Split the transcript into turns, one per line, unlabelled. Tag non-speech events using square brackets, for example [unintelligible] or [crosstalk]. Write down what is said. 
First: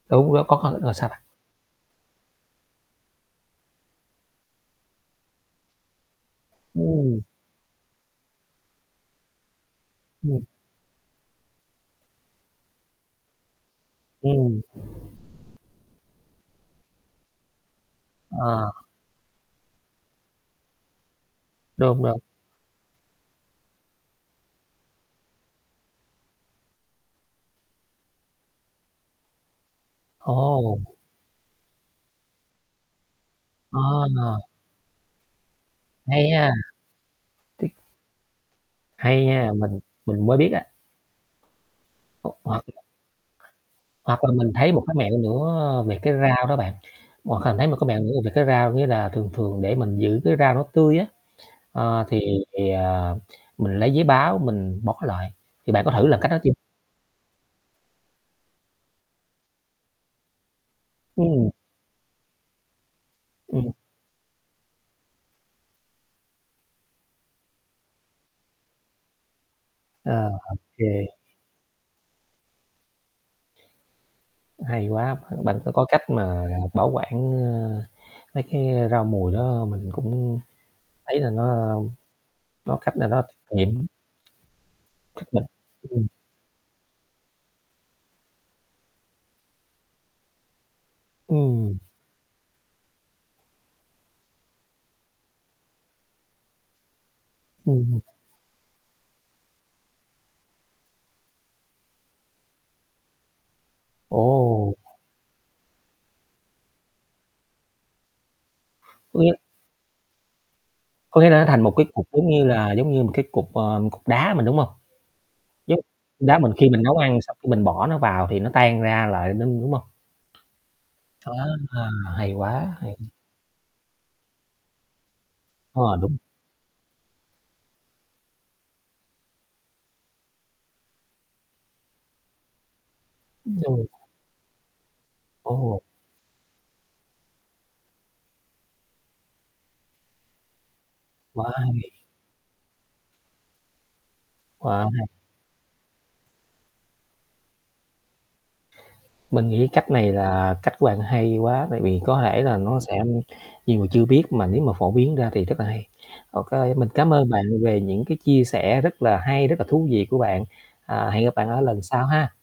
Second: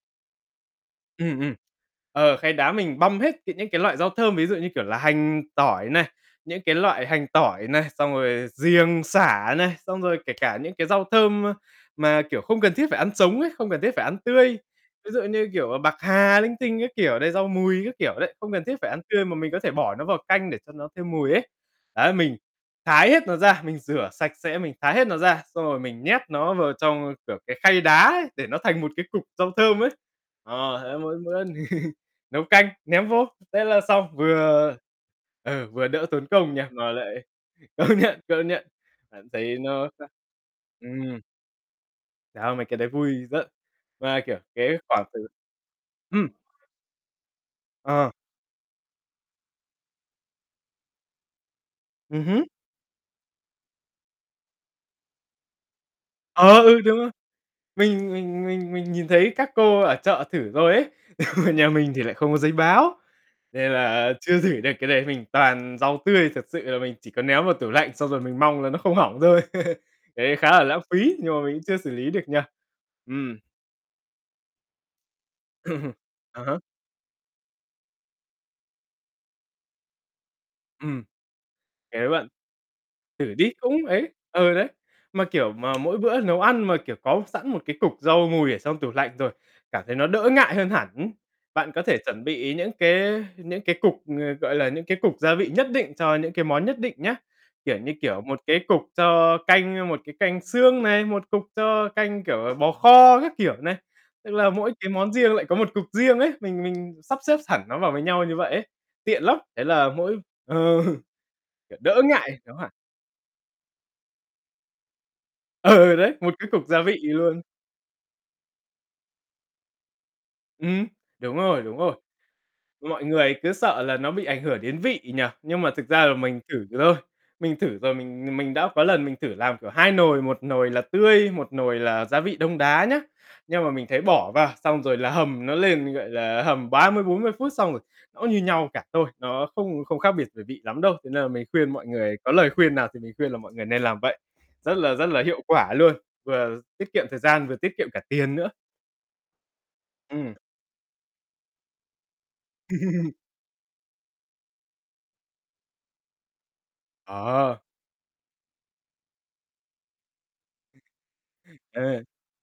Đúng, nó có khó, rồi sao bạn?
Ừm, ừm. Ờ, khay đá mình băm hết từ những cái loại rau thơm, ví dụ, như kiểu là, hành, tỏi này, những cái loại
Ừm.
hành, tỏi này, xong rồi giềng, sả này, xong rồi kể
Ừm.
cả những cái rau thơm, a, mà, kiểu, không cần thiết phải ăn sống ấy, không cần thiết phải ăn tươi.
Ừm
Ví dụ, như kiểu, bạc hà linh tinh các kiểu đấy, rau mùi các kiểu đấy, không cần
Ờ.
thiết phải ăn tươi mà mình có thể bỏ nó vào canh để cho nó thêm mùi ấy.
Đúng,
Đấy,
đúng.
mình thái hết nó ra, mình rửa sạch sẽ, mình thái hết nó ra, xong rồi mình nhét nó vào trong, kiểu, cái khay đá ấy để nó thành một cái cục rau thơm ấy.
Ồ!
Ờ, thế mỗi bữa [laughs] nấu canh, ném vô. Thế
À,
là xong
à.
vừa ờ, vừa đỡ tốn
Hay ha.
công nha, mà lại
Thích.
công nhận, công nhận.
Hay
Bạn
nha,
thấy
mình
nó [unintelligible]
mình mới biết á.
ừm. Đao mấy cái
[unintelligible]
đấy vui, rất mà,
Hoặc là
kiểu,
mình thấy
thế
một cái
khoảng
mẹo
từ
nữa, ơ, về cái
ừm.
rau đó bạn, [unintelligible] Thấy một cái mẹo
Ờ.
nữa về cái rau, nghĩa là, thường thường để mình giữ cái rau nó tươi á, ờ,
Ừm
thì,
hứm.
ờ, mình lấy giấy báo mình bọc nó lại, thì bạn có thử làm cách đó chưa?
Ờ, ừ, đúng rồi! Mình mình mình mình nhìn thấy các cô ở chợ thử rồi ấy,
Ừm.
[laughs] nhà mình thì lại không có giấy báo,
Ừm.
nên là chưa thử được cái đấy, mình toàn rau tươi thật sự là mình chỉ có ném vào tủ lạnh xong rồi mình mong là nó không hỏng thôi. [laughs]
À,
Đấy khá
ô
là lãng
kê.
phí nhưng mà mình cũng chưa xử lý được nhỉ. Ừm.
Hay quá, bạn bạn đã có
[chuckles]
cách
À
mà
há.
bảo quản, ơ, mấy cái rau mùi đó mình cũng
Ừm.
thấy là nó
[unintelligible]
có cách nào đó
Thử đi cũng
nghiệm.
ấy ờ, đấy. Mà,
[unintelligible]
kiểu, mà mỗi
Ừm.
bữa nấu ăn mà, kiểu, có sẵn một cái cục rau mùi ở trong tủ lạnh rồi, cảm thấy nó đỡ ngại hơn hẳn, hứm. Bạn
Ừm.
có thể chuẩn bị những cái những cái cục, ng gọi là, những cái cục gia vị nhất định cho những cái món nhất định nhá. Kiểu như,
Ừm.
kiểu, một cái cục cho canh, một cái canh xương này, một cục cho canh, kiểu, à, bò kho các kiểu này. Tức là mỗi
Ồ!
cái món riêng lại có một cục riêng ấy, mình mình sắp xếp sẳn nó vào với nhau như vậy ấy, tiện lắm.
[unintelligible]
Thế là mỗi ờ
Có nghĩa là nó thành một
kiểu,
cái
đỡ
cục giống
ngại
như là
[unintelligible]
giống như một cái cục, ờ, cục đá mình, đúng không?
Ừ,
Giống
ừ, đấy, một
đá
cái
mình
cục
khi
gia
mình nấu
vị
ăn sau
luôn.
cái mình bỏ nó vào thì nó tan ra lại ninh, đúng không?
Ừm,
À,
đúng rồi, đúng rồi.
hay quá,
Mọi
hay.
người cứ sợ là nó bị ảnh hưởng đến vị nhỉ. Nhưng mà
Ờ,
thực ra là
đúng.
mình thử rồi. Mình thử rồi mình mình đã có lần mình thử làm kiểu 2 nồi, 1 nồi là tươi, 1 nồi là gia vị đông đá nhá. Nhưng mà mình
[unintelligible]
thấy bỏ vào xong rồi là hầm nó
Ồ.
lên, gọi là, hầm 30-40 phút xong rồi nó như nhau cả thôi, nó không không khác biệt về vị lắm đâu. Cho nên là mình
Quá
khuyên mọi
hay.
người có lời khuyên nào thì mình khuyên là mọi người nên làm vậy. Rất
Quá
là, rất
hay.
là hiệu quả luôn, vừa tiết kiệm thời gian vừa tiết kiệm cả tiền nữa.
Mình nghĩ cách này
Ừm.
là cách của bạn hay quá tại vì có thể là nó sẽ
[laughs]
nhiều người chưa biết mà nếu mà phổ biến ra thì rất là hay. OK mình cám ơn bạn
Ờ.
về những cái chia sẻ rất là hay, rất là thú vị của bạn. À, hẹn gặp bạn ở lần
Ờ.
sau ha.